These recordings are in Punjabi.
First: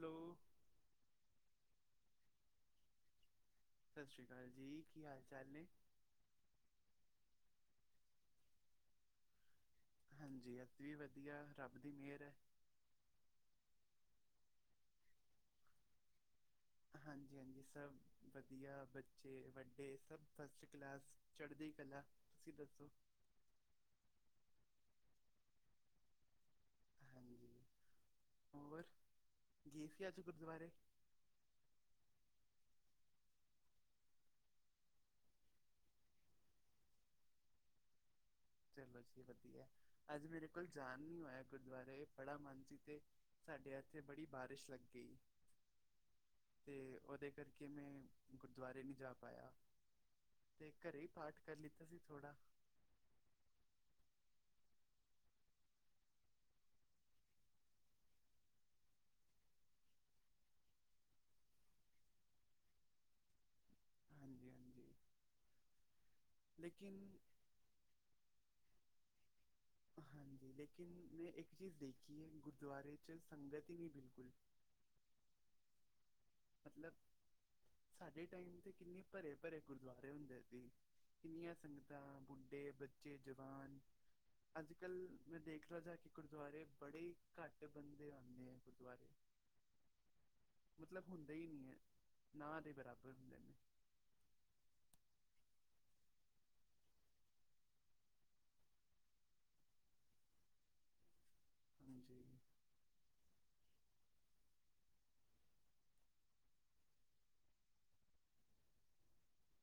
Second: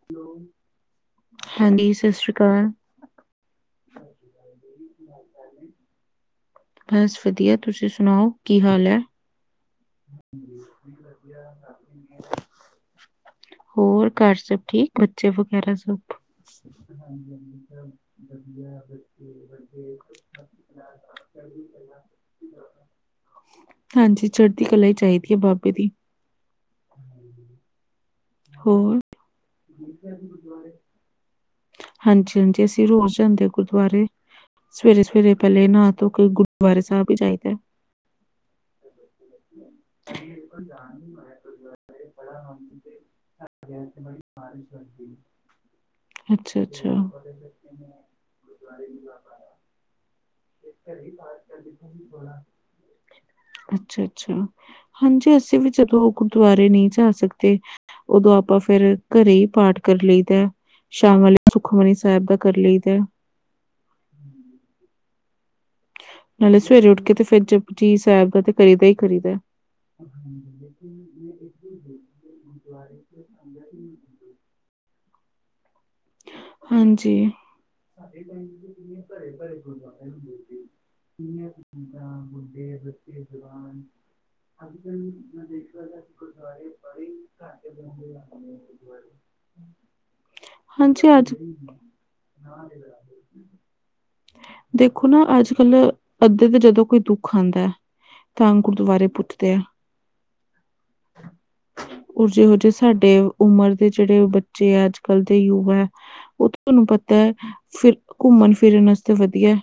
ਹੈਲੋ ਹਾਂਜੀ, ਸਤਿ ਸ੍ਰੀ ਅਕਾਲ। ਸਤਿ ਸ੍ਰੀ ਅਕਾਲ ਜੀ, ਕੀ ਹਾਲ ਚਾਲ ਨੇ? ਬਸ, ਵਧੀਆ। ਤੁਸੀਂ ਸੁਣਾਓ, ਕੀ ਹਾਲ ਹੈ? ਹਾਂਜੀ, ਅਸੀ ਵੀ ਵਧੀਆ, ਰੱਬ ਦੀ ਮੇਹਰ ਹੈ। ਹੋਰ, ਘਰ ਸਭ ਠੀਕ, ਬੱਚੇ ਵਗੈਰਾ ਸਭ? [unintelligible] ਹਾਂਜੀ-ਹਾਂਜੀ, ਸਭ ਵਧੀਆ। ਬੱਚੇ-ਵੱਡੇ, ਸਥ ਫਸਟ ਕਲਾਸ। ਚੜ੍ਹਦੀ ਕਲਾ, ਤੁਸੀਂ ਦੱਸੋ? ਹਾਂਜੀ, ਚੜ੍ਹਦੀ ਕਲਾ ਹੀ ਚਾਹੀਦੀ ਹੈ, ਬਾਬੇ ਦੀ। ਹਾਂਜੀ, ਹੋਰ, ਗੇ ਸੀ ਅੱਜ, ਗੁਰਦਵਾਰੇ? ਹਾਂਜੀ, ਹਾਂਜੀ। ਅਸੀਂ ਰੋਜ ਜਾਂਦੇ ਹਾਂ ਗੁਰਦੁਆਰੇ। ਸਵੇਰੇ -ਸਵੇਰੇ ਪਹਿਲੇ ਨਾਹ ਧੋ ਕੇ ਗੁਰਦੁਆਰੇ ਸਾਹਿਬ ਹੀ ਜਾਈਦੈ। [inaudible] ਚਲੋ ਜੀ, ਵਧੀਐ। ਅੱਜ ਮੇਰੇ ਕੋਲ ਜਾਨ ਨੀ ਹੋਇਆ ਗੁਰਦੁਆਰੇ, ਬੜਾ ਮਨ ਸੀ ਤੇ ਸਾਡੇ ਐਥੇ ਬੜੀ ਬਾਰਿਸ਼ ਲੱਗ ਗਈ। ਹੈ। ਅੱਛਾ ਅੱਛਾ, ਤੇ, ਉਹਦੇ ਕਰਕੇ ਮੈਂ ਗੁਰਦੁਆਰੇ ਨਹੀਂ ਜਾ ਪਾਇਆ ਤੇ ਘਰੇ ਹੀ ਪਾਠ ਕਰ ਲਿੱਤਾ ਸੀ, ਥੋੜ੍ਹਾ। ਅੱਛਾ-ਅੱਛਾ। ਹਾਂਜੀ, ਅਸੀਂ ਵੀ ਜਦੋਂ ਗੁਰਦੁਆਰੇ ਨਹੀਂ ਜਾ ਸਕਦੇ ਓਦੋਂ ਆਪਾਂ ਫੇਰ ਘਰੇ ਹੀ ਪਾਠ ਕਰ ਲਈ ਦੈ ਸ਼ਾਮ ਵੇਲੇ ਸੁਖਮਨੀ ਸਾਹਿਬ ਦਾ ਕਰ ਲਈ ਦੈ ਹਾਂਜੀ -ਹਾਂਜੀ। ਨਾਲੇ, ਸਵੇਰੇ ਉੱਠ ਲੇਕਿਨ ਕੇ ਤੇ ਫਿਰ ਜਪਜੀ ਸਾਹਿਬ ਦਾ ਤੇ ਕਰੀ ਦਾ ਹੀ ਕਰੀਦਾ, ਹਾਂਜੀ, ਲੇਕਿਨ ਮੈਂ ਇੱਕ ਚੀਜ਼ ਦੇਖੀ ਹੈ- ਗੁਰਦੁਆਰੇ 'ਚ ਸੰਗਤ ਹੀ ਨਹੀਂ ਬਿਲਕੁਲ ਮਤਲਬ ਹਾਂਜੀ, ਸਾਡੇ ਟਾਈਮ ਤੇ ਕਿੰਨੇ ਭਰੇ ਭਰੇ ਗੁਰਦੁਆਰੇ ਹੁੰਦੇ ਸੀ। ਕਿੰਨੀਆਂ ਸੰਗਤਾਂ- ਬੁੱਢੇ, ਬੱਚੇ, ਜਵਾਨ ਅੱਜ-ਕੱਲ੍ਹ, ਮੈਂ ਦੇਖਨਾ ਜਾ ਕੇ ਗੁਰਦੁਆਰੇ, ਬੜੇ ਘੱਟ ਬੰਦੇ ਆਉਂਦੇ ਹੈ, ਗੁਰਦੁਆਰੇ। ਹਾਂਜੀ ਮਤਲਬ ਅੱਜ ਹੁੰਦੇ ਹੀ ਨਹੀਂ ਹੈ, ਨਾ ਦੇ ਬਰਾਬਰ ਹੁੰਦੇ ਨੇ। ਦੇਖੋ ਨਾ, ਅੱਜਕੱਲ ਅੱਧੇ ਤੇ ਜਦੋਂ ਕੋਈ ਦੁੱਖ ਆਦੈ ਤਾਂ ਗੁਰਦੁਆਰੇ ਪੁੱਜਦੇ ਹੈ। [unintelligible] ਉਹਰ ਜਿਹੋ ਜਿਹੇ ਸਾਡੇ ਉਮਰ ਦੇ ਜਿਹੜੇ ਬੱਚੇ ਆ ਅੱਜ ਕੱਲ੍ਹ ਤੇ ਯੂਵਾ ਹੈ ਉਹ ਤੁਹਾਨੂੰ ਪਤੈ ਫਿਰ ਘੁੰਮਨ ਫਿਰਨ ਵਾਸਤੇ ਵਧੀਐ।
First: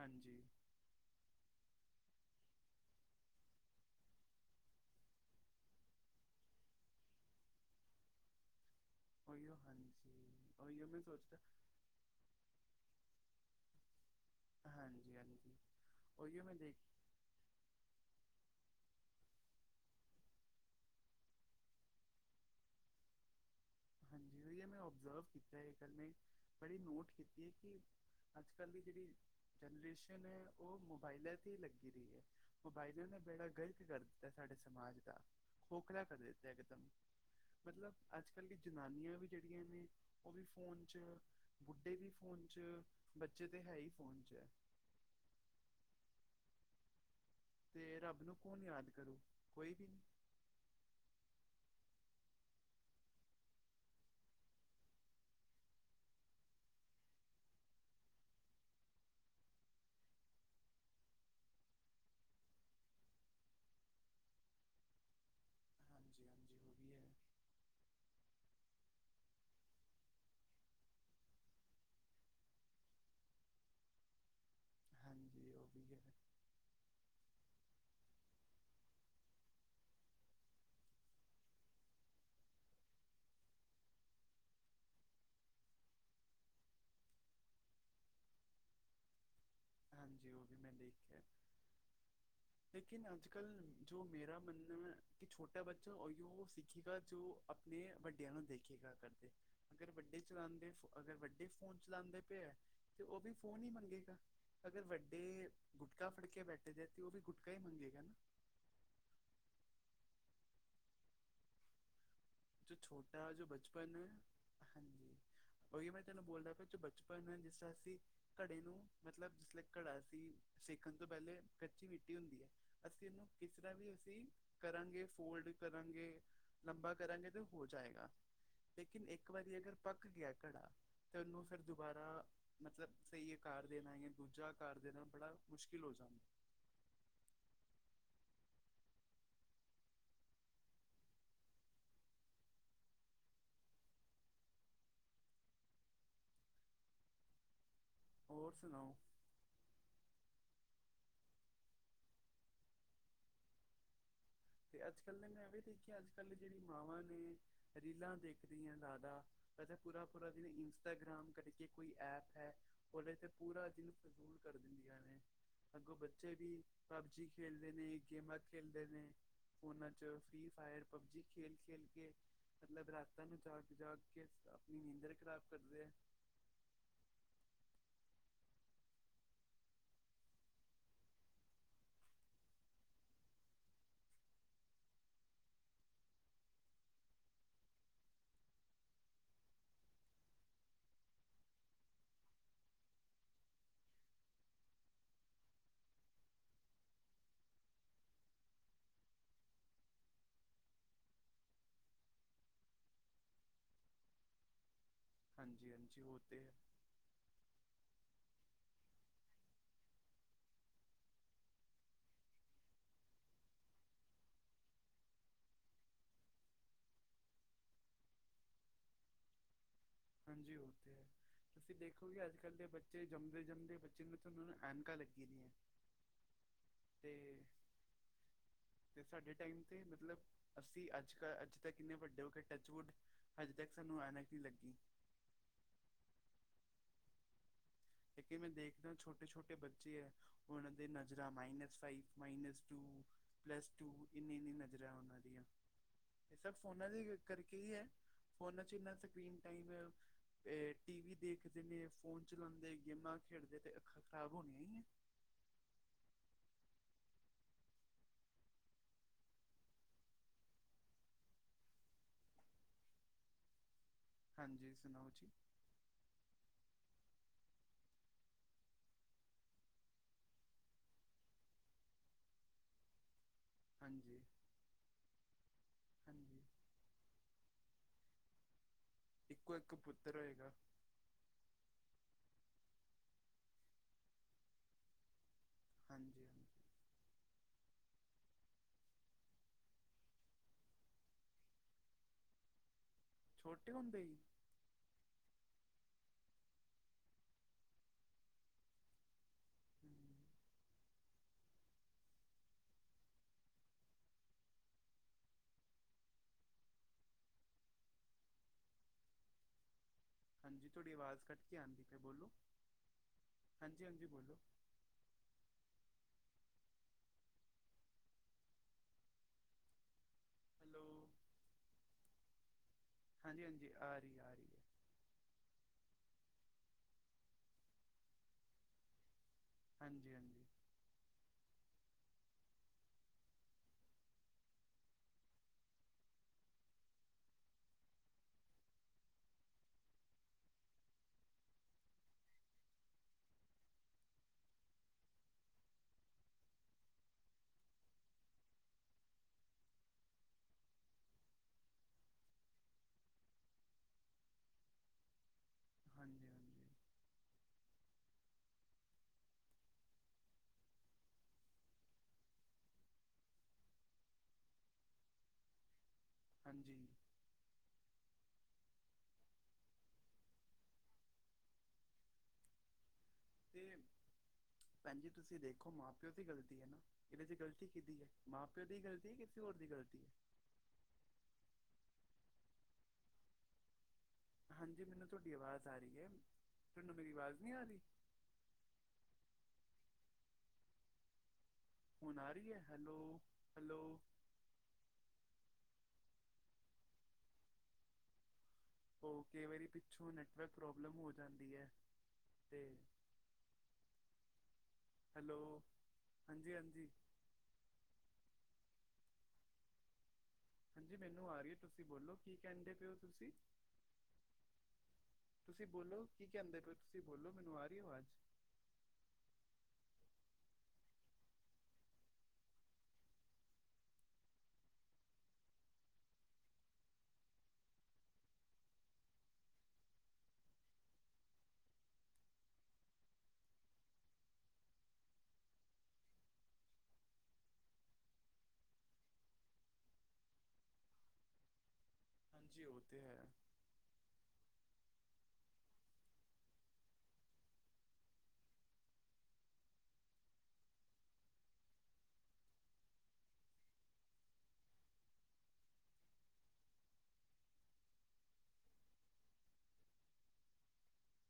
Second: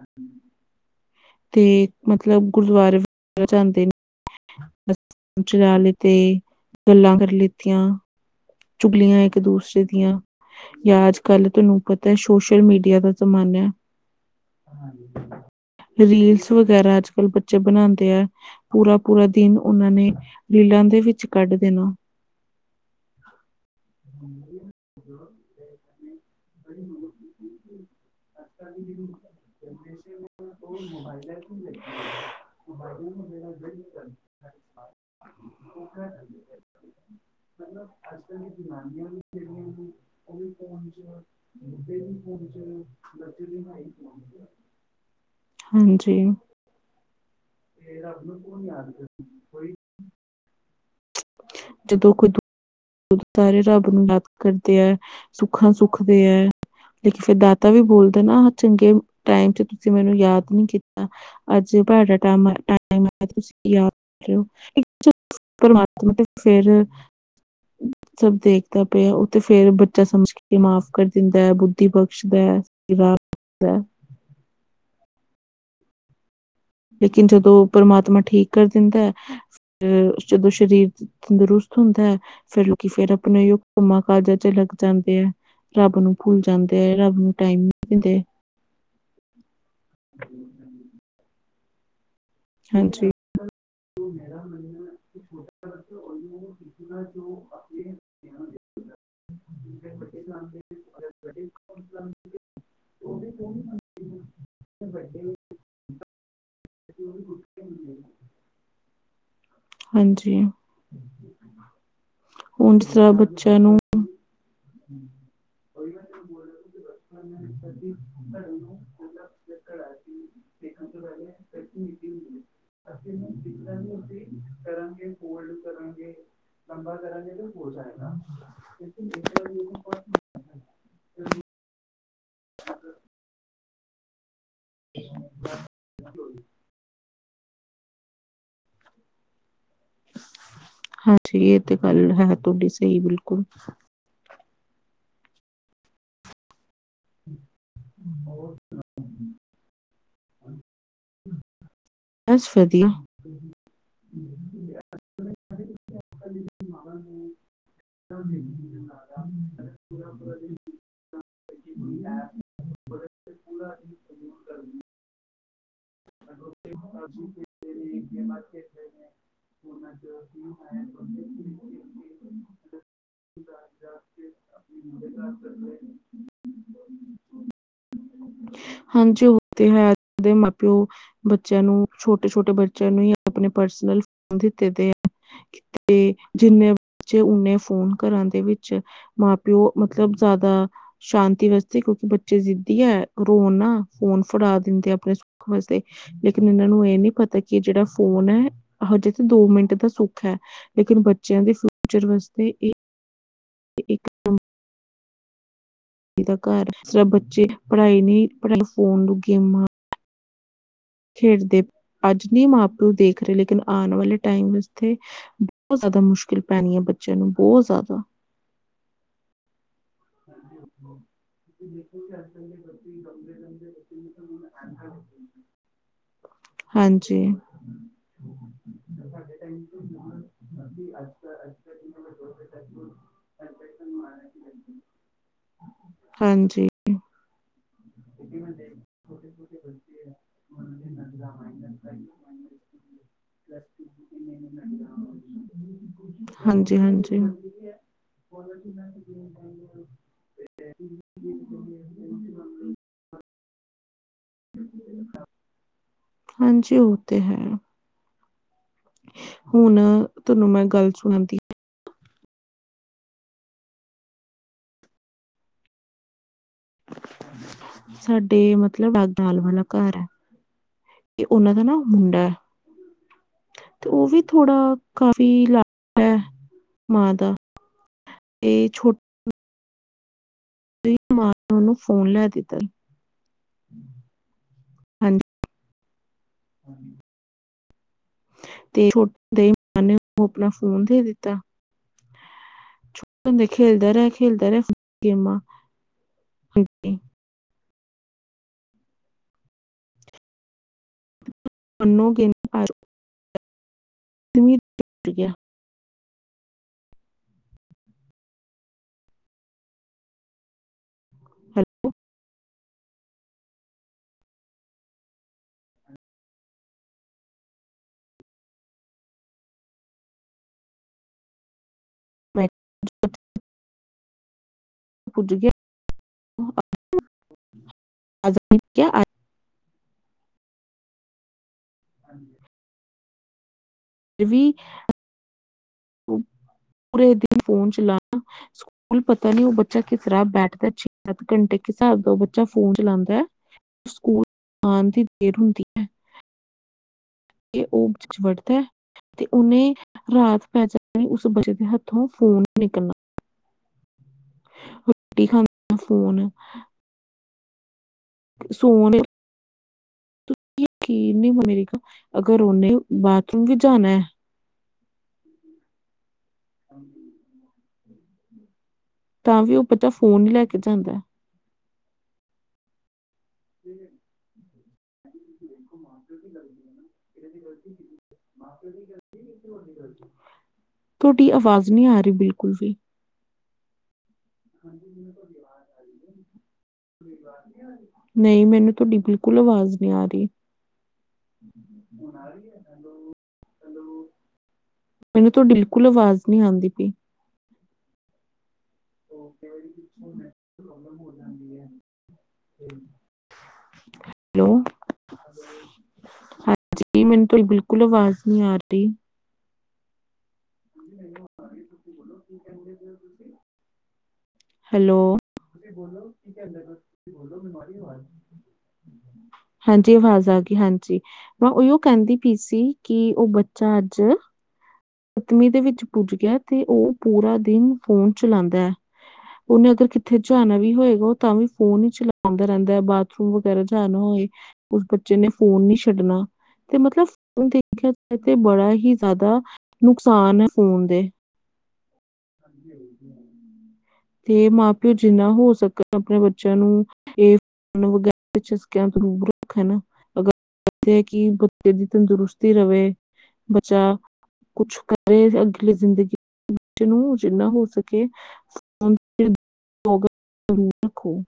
ਹਾਂਜੀ। ਤੇ ਮਤਲਬ ਗੁਰਦੁਆਰੇ ਬੜਾ ਜਾਂਦੇ ਨੇ ਚਲਾ ਲੀ ਤੇ ਗੱਲਾਂ ਕਰ ਲਿੱਤੀਆਂ। ਚੁਗਲੀਆਂ, ਇੱਕ ਉਹੀਓ ਦੂਸਰੇ ਹਾਂਜੀ ਦੀਆਂ ਉਹੀਓ ਮੈਂ ਯਾ ਅੱਜ ਸੋਚਦਾ ਕੱਲ ਤੁਹਾਨੂੰ ਪਤੈ, ਸੋਸ਼ਲ ਮੀਡੀਆ ਦਾ ਜ਼ਮਾਨੈ। ਹਾਂਜੀ ਹਾਂਜੀ ਉਹੀਓ ਰੀਲਸ ਮੈਂ ਦੇਖ ਵਗੈਰਾ ਅੱਜ ਕੱਲ ਬੱਚੇ ਬਣਾਂਦੇ ਐ, ਪੂਰਾ ਪੂਰਾ ਦਿਨ ਉਹਨਾਂ ਨੇ ਰੀਲਾਂ ਦੇ ਵਿੱਚ ਕੱਢ ਦੇਣਾ। ਹਾਂਜੀ, ਵੀਐ, ਮੈਂ ਔਬਜ਼ਰਵ ਕੀਤਾ ਇਹ ਗੱਲ ਮੈਂ, ਬੜੀ ਨੋਟ ਕੀਤੀ ਹੈ ਕਿ ਅੱਜ ਕੱਲ੍ਹ ਦੀ ਜਿਹੜੀ ਜਨਰੇਸ਼ਨ ਹੈ, ਉਹ ਮੋਬਾਈਲਾਂ ਤੇ ਲੱਗੀ ਰਹੀ ਹੈ। ਮੋਬਾਈਲਾਂ ਨੇ ਬੇੜਾ ਗਰਕ ਕਰ ਦਿੱਤਾ, ਸਾਡੇ ਸਮਾਜ ਦਾ। ਖੋਖਲਾ ਕਰ ਦਿੱਤੈ ਇਕਦਮ, ਮਤਲਬ ਅੱਜ ਕੱਲ ਦੀਆਂ ਜਨਾਨੀਆਂ ਵੀ ਜਿਹੜੀਆਂ ਨੇ, ਉਹ ਵੀ ਫੋਨ 'ਚ ਬੁੱਢੇ ਵੀ ਫੋਨ 'ਚ ਬੱਚੇ ਤੇ, ਹੈ ਹੀ ਫੋਨ ਚ ਹੈ। ਹਾਂਜੀ। ਤੇ ਰੱਬ ਨੂੰ ਕੌਣ ਯਾਦ ਕਰੂ, ਕੋਈ ਵੀ ਨਹੀਂ। ਜਦੋਂ ਖੁਦ [unintelligible] ਸਾਰੇ ਰੱਬ ਨੂੰ ਯਾਦ ਕਰਦੇ ਹੈ, ਸੁੱਖਾ ਸੁੱਖਦੇ ਹੈ। ਲੇਕਿਨ, ਫਿਰ ਦਾਤਾ ਵੀ ਬੋਲਦੇ ਨਾ ਚੰਗੇ ਟਾਈਮ ਚ ਤੁਸੀਂ ਮੈਨੂੰ ਯਾਦ ਨਹੀਂ ਕੀਤਾ। ਅੱਜ ਤੁਹਾਡਾ ਟੈਮ, ਟੈਮ ਤੁਸੀਂ ਯਾਦ ਨੀ ਕਰਦੇ। ਪਰਮਾਤਮਾ ਤੇ ਹਾਂਜੀ ਫਿਰ ਹਾਂਜੀ ਉਹ ਵੀ ਹੈ ਸਭ ਦੇਖਦਾ ਪਿਆ ਉਹ ਤੇ ਫੇਰ ਬੱਚਾ ਸਮਝ ਕੇ ਮਾਫ਼ ਕਰ ਦਿੰਦਾ ਹੈ ਬੁੱਧੀ ਬਖਸ਼ਦਾ। [unintelligible] [unintelligible] ਹਾਂਜੀ, ਉਹ ਵੀ ਹੈ। ਲੇਕਿਨ, ਜਦੋਂ ਪਰਮਾਤਮਾ ਠੀਕ ਕਰ ਦਿੰਦਾ ਹੈ ਜਦੋਂ ਸਰੀਰ ਤੰਦਰੁਸਤ ਹੁੰਦਾ ਹੈ ਫਿਰ ਲੋਕ ਫੇਰ ਆਪਣੇ ਕੰਮਾਂ, ਕਾਜਾਂ ਚ ਲੱਗ ਜਾਂਦੇ ਹੈ। ਰੱਬ ਨੂੰ ਭੁੱਲ ਜਾਂਦੇ ਹੈ, ਰੱਬ ਨੂੰ ਟਾਈਮ ਦਿੰਦੇ। ਹਾਂਜੀ, ਉਹ ਵੀ ਮੈਂ ਦੇਖਿਆ। ਲੇਕਿਨ, ਹਾਂਜੀ ਆੱਜ ਕੱਲ ਜੋ ਮੇਰਾ ਮੰਨਨਾ ਕਿ ਛੋਟਾ ਬੱਚਾ ਔਯ ਸਿੱਖੇਗਾ ਜੋ ਆਪਣੇ ਵੱਡਿਆਂ ਨੂੰ ਦੇਖੇਗਾ ਕਰਦੇ ਅਗਰ ਵੱਡੇ ਚਲਾਉਂਦੇ ਫ ਅਗਰ, ਵੱਡੇ ਫੋਨ ਚਲਾਉਂਦੇ ਪਏ ਹੈ ਤੇ ਉਹ ਵੀ ਫੋਨ ਹੀ ਮੰਗੇਗਾ। ਅਗਰ ਵੱਡੇ, ਗੁਟਕਾ ਫੜਕੇ ਬੈਠੇ ਦੇ ਤੇ ਉਹ ਵੀ ਗੁਟਕਾ ਹੀ ਮੰਗੇਗਾ ਨਾ। ਹਾਂਜੀ, ਹੁਣ ਸਭ ਬੱਚਿਆਂ ਨੂੰ ਹਨਾ [unintelligible] ਹਾਂਜੀ, ਉਹੀ ਮੈਂ ਤੁਹਾਨੂੰ ਬੋਲਦਾ ਪਿਆ ਜੋ ਬਚਪਨ ਜਿਸ ਤਰ੍ਹਾਂ ਅਸੀਂ ਘੜੇ ਨੂੰ ਮਤਲਬ ਸਲਿਕਰ ਆ ਸੀ ਸੇਕਣ ਤੋਂ ਪਹਿਲੇ ਕੱਚੀ ਮਿੱਟੀ ਹੁੰਦੀ ਹੈ। ਅਸੀਂ ਇਹਨੂੰ ਕਿਸ ਤਰ੍ਹਾਂ ਵੀ ਅਸੀਂ ਕਰਾਂਗੇ ਫੋਲਡ ਕਰਾਂਗੇ, ਲੰਬਾ ਕਰਾਂਗੇ ਤੇ ਹੋ ਜਾਏਗਾ ਲੇਕਿਨ ਇੱਕ ਵਾਰੀ ਅਗਰ ਪੱਕ ਗਿਆ ਘੜਾ ਤੇ ਉਹਨੂੰ ਫਿਰ ਦੁਬਾਰਾ ਮਤਲਬ ਸਹੀ ਅਕਾਰ ਦੇਣਾ ਜਾਂ ਦੂਜਾ ਆਕਾਰ ਦੇਣਾ ਬੜਾ ਮੁਸ਼ਕਿਲ ਹੋ ਜਾਂਦਾ। ਹਾਂਜੀ, ਇਹ ਤੇ ਗੱਲ ਹੈ ਤੁਹਾਡੀ ਸਹੀ ਬਿਲਕੁਲ। ਹਮ [inaudible] ਹੋਰ ਸੁਣਾਓ? ਬਸ ਵਧੀਆ। ਹਮ [inaudible] [inaudible] ਤੇ ਅੱਜ ਕੱਲ ਨੇ ਮੈਂ ਇਹ ਵੀ ਦੇਖਿਆ ਅੱਜ ਕੱਲ ਜਿਹੜੀ ਮਾਵਾਂ ਨੇ ਰੀਲਾਂ ਦੇਖਦੀਆਂ ਜ਼ਿਆਦਾ ਕ ਪੂਰਾ, ਪੂਰਾ ਦਿਨ ਇੰਸਟਾਗ੍ਰਾਮ ਕਰਕੇ ਕੋਈ ਐਪ ਹੈ ਉਹਦੇ ਤੇ ਪੂਰਾ ਦਿਨ ਦੂੂਰ ਕਰ ਦਿੰਦੀਆਂ ਨੇ ਅੱਗੋਂ ਬੱਚੇ ਵੀ ਪਬਜੀ ਖੇਲਦੇ ਨੇ ਗੇਮਾਂ ਖੇਡਦੇ ਨੇ ਫੋਨਾਂ ਚ, ਫ੍ਰਰੀ ਫਾਇਰ ਪਬਜੀ ਖੇਲ ਖੇਲ ਕੇ ਮਤਲਬ ਰਾ ਤਾ ਨੂੰ ਜਾਗ ਜਾਗ ਕੇ ਆਪਣੀ ਨੀਂਦਰ ਖ਼ਰਾਬ ਕਰਦੇ ਹੈ। ਹਾਂਜੀ, ਉਹ ਤੇ ਹੈ ਦੇ ਮਾਂ ਪਿਓ ਬੱਚਿਆਂ ਨੂੰ ਛੋਟੇ, ਛੋਟੇ ਬੱਚਿਆਂ ਨੂੰ ਹੀ ਆਪਣੇ ਪਰਸਨਲ ਫੋਨ ਦਿੱਤੇ ਤੇ ਆ। ਤੇ ਜਿੰਨੇ ਬੱਚੇ ਓਨੇ ਫੋਨ ਘਰਾਂ ਦੇ ਵਿੱਚ। ਮਾਂ, ਪਿਓ ਮਤਲਬ ਜ਼ਿਆਦਾ ਸ਼ਾਂਤੀ ਵਾਸਤੇ ਕਿਉਂਕਿ ਬੱਚੇ ਜਿੱਦੀ ਹੈ ਗ ਫੋਨ ਨਾ ਫੋਨ ਫੜਾ ਦਿੰਦੇ ਆਪਣੇ ਸੁੱਖ ਵਾਸਤੇ। ਲੇਕਿਨ, ਇਹਨਾਂ ਨੂੰ ਇਹ ਨੀ ਪਤਾ ਕਿ ਜਿਹੜਾ ਫੋਨ ਹੈ ਹਜੇ ਤੇ ਦੋ ਮਿੰਟ ਦਾ ਸੁੱਖ ਹੈ। ਲੇਕਿਨ ਬੱਚਿਆਂ ਦੇ ਫਿਊਚਰ ਵਾਸਤੇ ਇਹ ਇੱਕ [unintelligible] ਹਾਂਜੀ, ਹਾਂਜੀ। ਦਾ ਹੋਤੇ ਹੈ ਘਰ ਸਿਰਫ ਬੱਚੇ ਪੜ੍ਹਾਈ ਨਹੀਂ ਪੜਾਈ, ਫੋਨ ਨੂੰ ਗੇਮਾਂ ਖੇਡਦੇ, ਅੱਜ ਨੀ ਮਾਂ ਪਿਓ ਦੇਖ ਰਹੇ ਲੇਕਿਨ ਆਉਣ ਵਾਲੇ ਟਾਈਮ ਵਿਚ ਤੇ ਬੋਤ ਜ਼ਿਆਦਾ ਮੁਸ਼ਕਿਲ ਪੈਣੀ ਹੈ, ਬੱਚਿਆਂ ਨੂੰ, ਬੋਤ ਜ਼ਿਆਦਾ ਹਾਂਜੀ ਓ ਤੇ ਹੈ। ਤੁਸੀਂ ਦੇਖੋਗੇ, ਅੱਜ ਕੱਲ੍ਹ ਦੇ ਬੱਚੇ ਜੰਮਦੇ- ਜੰਮਦੇ ਬੱਚੇ ਨੂੰ ਦੇਖੋ ਐਨਕਾ ਲੱਗੀ ਦੀਆ ਹਾਂਜੀ ਤੇ, ਸਾਡੇ ਟਾਈਮ ਤੇ, ਮਤਲਬ ਅਸੀਂ ਅੱਜ- ਕਲ, ਅੱਜ ਕਿੰਨੇ ਵੱਡੇ ਹੋ ਕੇ ਟੱਚਵੁੱਡ ਹਜੇ ਤੱਕ ਸਾਨੂੰ ਐਨਕ ਨੀ ਲੱਗੀ। ਹਾਂਜੀ। ਕਿ ਮੈਂ ਦੇਖਦਾ ਛੋਟੇ-ਛੋਟੇ ਬੱਚੇ ਐ। ਉਹਨਾਂ ਦੇ ਨਜ਼ਰਾਂ minus five, minus two plus two ਇੰਨੀ, ਇੰਨੀ ਨਜ਼ਰਾਂ ਉਹਨਾਂ ਦੀਆਂ ਇਹ ਸਭ ਫੋਨਾਂ ਦੇ ਹਾਂਜੀ-ਹਾਂਜੀ, ਕਰਕੇ ਹਾਂਜੀ ਕੀ ਹੈ ਫੋਨਾਂ ਚ ਇੰਨਾ ਸਕਰੀਨ ਟਾਈਮ ਟੀ ਵੀ ਦੇਖਦੇ ਨੇ, ਫੋਨ ਚਲਾਉਂਦੇ ਗੇਮਾਂ ਖੇਡਦੇ ਤੇ ਅੱਖਾਂ ਖ਼ਰਾਬ ਹੋਣੀਆਂ ਈ ਆ। ਹ ਹਾਂਜੀ ਉਹ ਤੇ ਹੈ। ਹੁਣ ਤੁਹਾਨੂੰ ਮੈਂ ਗੱਲ ਸੁਣਾਦੀ ਆ। ਹਾਂਜੀ, ਸੁਣਾਓ ਜੀ। ਸਾਡੇ ਮਤਲਬ ਦਾਲ ਵਾਲਾ ਘਰ ਹੈ ਇਹ, ਉਹਨਾਂ ਦਾ ਨਾ ਮੁੰਡਾ ਤੇ, ਉਹ ਵੀ ਹਾਂਜੀ ਥੋੜ੍ਹਾ, ਕਾਫੀ ਅਲਗ ਹੈ। ਹਾਂਜੀ ਮਾਂ ਦਾ, ਏ ਛੋਟ ਇੱਕੋ ਇੱਕ ਪੁੱਤਰ ਹੋਏਗਾ। [unintelligible] ਓਨੂੰ ਫੋਨ ਲੈ ਦਿੱਤਾ। ਹਾਂਜੀ ਹਾਂਜੀ। ਤੇ [unintelligible] ਆਪਨਾ ਫੋਨ ਦੇ ਦਿੱਤਾ। ਛੋਟੇ ਖੇਲਦਾ ਹੁੰਦੇ ਰੇਆ, ਹੀ ਖੇਲਦਾ ਰੇਆ ਫੇਰ ਗੇਮਾਂ ਹੂੰ। ਓਨੁੰ ਗੇਮ [inaudible] ਹਾਂਜੀ ਤੋਅਡੀ ਆਵਾਜ਼ ਕੱਟ ਕੇ ਹਲੇ ਆਂਦੀ ਪੀ ਬੋਲੋ, ਹਾਂਜੀ-ਹਾਂਜੀ ਬੋਲੋ। ਹਲੋ। [inaudible] ਹਾਂਜੀ-ਹਾਂਜੀ, ਆਰੀ-ਆਰੀ। [inaudible] ਹਾਂਜੀ-ਹਾਂਜੀ। ਹਾਂਜੀ। ਫਿਰ ਵੀ [unintelligible] ਪੂਰੇ ਦਿਨ ਫੋਨ ਚਲਾਨਾ। ਸਕੂਲ ਪਤਾ ਨੀ ਓ ਬੱਚਾ ਕਿਸ ਤਰਾਂ ਬੈਠਦਾ ਛੇ, ਸਾੱਤ ਘੰਟੇ ਸਾਬ ਦਾ ਬੱਚਾ ਫੋਨ ਚਲਾਂਦਾ ਐ। ਸਕੂਲ ਜਾਨ ਦੀ ਦੇਰ ਹੁੰਦੀ ਐ। ਏ ਓ ਕੁੱਛ ਵੜ ਦੈ। ਤੇ ਓਨੇ ਰਾਤ ਪੈ ਜਾਨੀ ਉਸ ਬੱਚੇ ਦੇ ਹੱਥੋਂ ਫੋਨ ਨਿਕਲਨਾ। ਰੋਟੀ ਖਾਂਦੇ [unintelligible] ਹਾਂਜੀ ਫੋਨ। ਹਾਂਜੀ [inaudible] ਤੁਸੀ ਯਕੀਨ ਨੀ [unintelligible] ਅਗਰ ਓਨੇ ਬਾਥਰੂਮ ਵੀ ਜਾਨਾ ਹਾਂਜੀ। ਤਾਂ ਵੀ ਓਹ ਬੱਚਾ ਫੋਨ ਹੀ ਲੈ ਕੇ ਜਾਂਦੈ। ਤੇ ਭੈਣ ਜੀ ਤੁਸੀਂ ਦੇਖ। ਦੇਖੋ ਮਾਂ-ਪਿਓ ਦੀ ਗਲਤੀ ਹੈ ਨਾ, ਇਦੇ ਚ ਗ਼ਲਤੀ ਕਿਦੀ ਹੈ? ਮਾਂ-ਪਿਓ ਦੀ ਗ਼ਲਤੀ ਐ ਕਿਸੇ ਹੋਰ ਦੀ ਗਲਤੀ ਐ। ਤੁਹਾਡੀ ਆਵਾਜ਼ ਨਹੀ ਆ ਰਹੀ ਬਿਲਕੁਲ ਵੀ। ਹਾਂਜੀ, ਮੈਨੂੰ ਤੁਹਾਡੀ ਆਵਾਜ਼ ਆ ਰਹੀ ਹੈ। ਤੁਹਾਨੂੰ ਮੇਰੀ ਆਵਾਜ਼ ਨਹੀਂ ਆ ਰਹੀ ਨਹੀਂ, ਮੈਨੂੰ ਤੁਹਾਡੀ ਬਿਲਕੁਲ ਆਵਾਜ਼ ਨਹੀ ਆ ਰਹੀ। ਹੁਣ, ਆ ਰਹੀ ਹੈ? ਹੈਲੋ। ਮੈਨੂੰ ਤੇ ਬਿਲਕੁਲ ਆਵਾਜ਼ ਨੀ ਆੰਦੀ ਪੀ। ਓਕੇ ਮੇਰੀ ਪਿੱਛੋਂ ਨੈਟਵਰਕ ਪ੍ਰੋਬਲਮ ਹੋ ਜਾਂਦੀ ਐ। ਤੇ ਹੈਲੋ ਹੈਲੋ, ਹਾਂਜੀ ਹਾਂਜੀ। ਮੈਨੂੰ ਤੁਹਾਡੀ ਬਿਲਕੁਲ। ਕੋਲੋ ਵਾਜ਼ ਨੀ ਆਰਦੀ। ਹਾਂਜੀ ਮੇਨੂੰ ਆਰੀ ਏ ਤੁਸੀ ਬੋਲੋ ਕੀ ਕੈਂਦੇ ਪੇ ਓ ਤੁਸੀ ਹੈਲੋ, ਤੁਸੀ ਬੋਲੋ ਕੀ ਕੈਂਦੇ ਪੇਓ ਤੁਸੀ ਬੋਲੋ ਮੈਨੂੰ ਆਰੀ ਏ ਵਾਜ। ਹਾਂਜੀ ਆਵਾਜ਼ ਆਗੀ ਹਾਂਜੀ। ਮੈਂ ਓਈਓ ਕੈਂਦੀ ਪਈ ਸੀ ਕਿ ਓ ਬੱਚਾ ਆੱਜ ਤਮੀ ਦੇ ਵਿੱਚ ਪੁੱਜ ਗਿਐ ਤੇ ਓ ਪੂਰਾ ਦਿਨ ਫੋਨ ਚਲਾਂਦੈ। ਓਨੇ ਅਗਰ ਕਿੱਥੇ ਜਾਨਾ ਵੀ ਹੋਏਗਾ ਓ ਤਾ ਵੀ ਫੋਨ ਈ ਚਲੋਂਦਾ ਰੈਂਦਾ ਬਾਥਰੂਮ ਵਗੈਰਾ ਜਾਨਾ ਹੋਏ। ਉਸ ਬੱਚੇ ਨੇ ਫੋਨ ਨੀ ਛੱਡਨਾ। ਤੇ ਮਤਲਬ ਹੁੰ ਦੇਖਿਆ ਏ ਤੇ ਬੜਾ ਹੀ ਜ਼ਾਦਾ ਨੁਕਸਾਨ ਐ ਫੋਨ ਦੇ। ਹਾਂਜੀ ਓ ਤੇ ਹੈ। ਤੇ ਮਾਂ-ਪਓ ਜਿੰਨਾ ਹੋ ਸਕਨ ਆਪਨੇ ਬੱਚੇਆਂ ਨੂੰ ਏ [unintelligible] ਏਥੇ ਕਿ ਬੱਚੇ ਦੀ ਤੰਦਰੁਸਤੀ ਰਵੇ ਬੱਚਾ ਕੁਛ ਕਰੇ ਅਗਲੀ ਜ਼ਿੰਦਗੀ ਨੂੰ, ਜਿੰਨਾ ਹੋ ਸਕੇ। [unintelligible] ਰੱਖੋ।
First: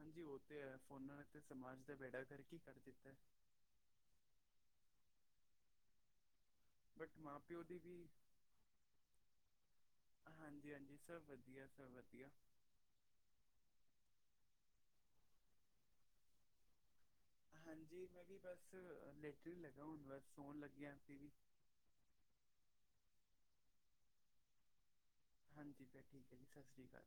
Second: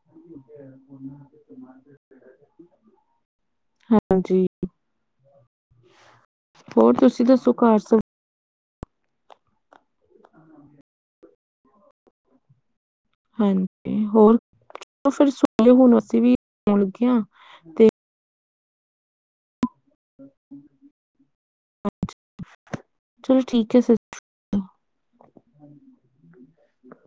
ਹਾਂਜੀ, ਓਹ ਤੇ ਹੈ ਫੋਨਾਂ ਨੇ ਸਮਾਜ ਦਾ ਬੇੜਾ ਗਰਕ ਈ ਕਰ ਦਿੱਤਾ। ਹਾਂਜੀ, ਹੋਰ ਬਟ ਤੁਸੀਂ ਦੱਸੋ ਮਾਪਿਓ ਦੀ ਘਰ ਵੀ ਸਬ? ਅ ਹਾਂਜੀ ਹਾਂਜੀ, ਸਭ ਵਧੀਆ ਸਭ ਵਧੀਆ। ਹਾਂਜੀ, ਹੋਰ ਫਿਰ ਸੁਣ ਲਿਆ ਹੁਣ ਅਸੀਂ ਵੀ ਹੋਣਗੀਆਂ। ਹਾਂਜੀ, ਮੈਂ ਵੀ ਬਸ ਲੇਟਣ ਹੀ ਲੱਗਾ ਵਾ। ਹੁਣ ਬਸ ਸੋਣ ਲੱਗੇ ਆ ਅਸੀ ਵੀ। ਚਲੋ ਠੀਕ ਹੈ ਫਿਰ। ਹਾਂਜੀ, ਫੇਰ ਠੀਕ ਹੈ ਜੀ ਸਤਿ ਸ਼੍ਰੀ ਅਕਾਲ।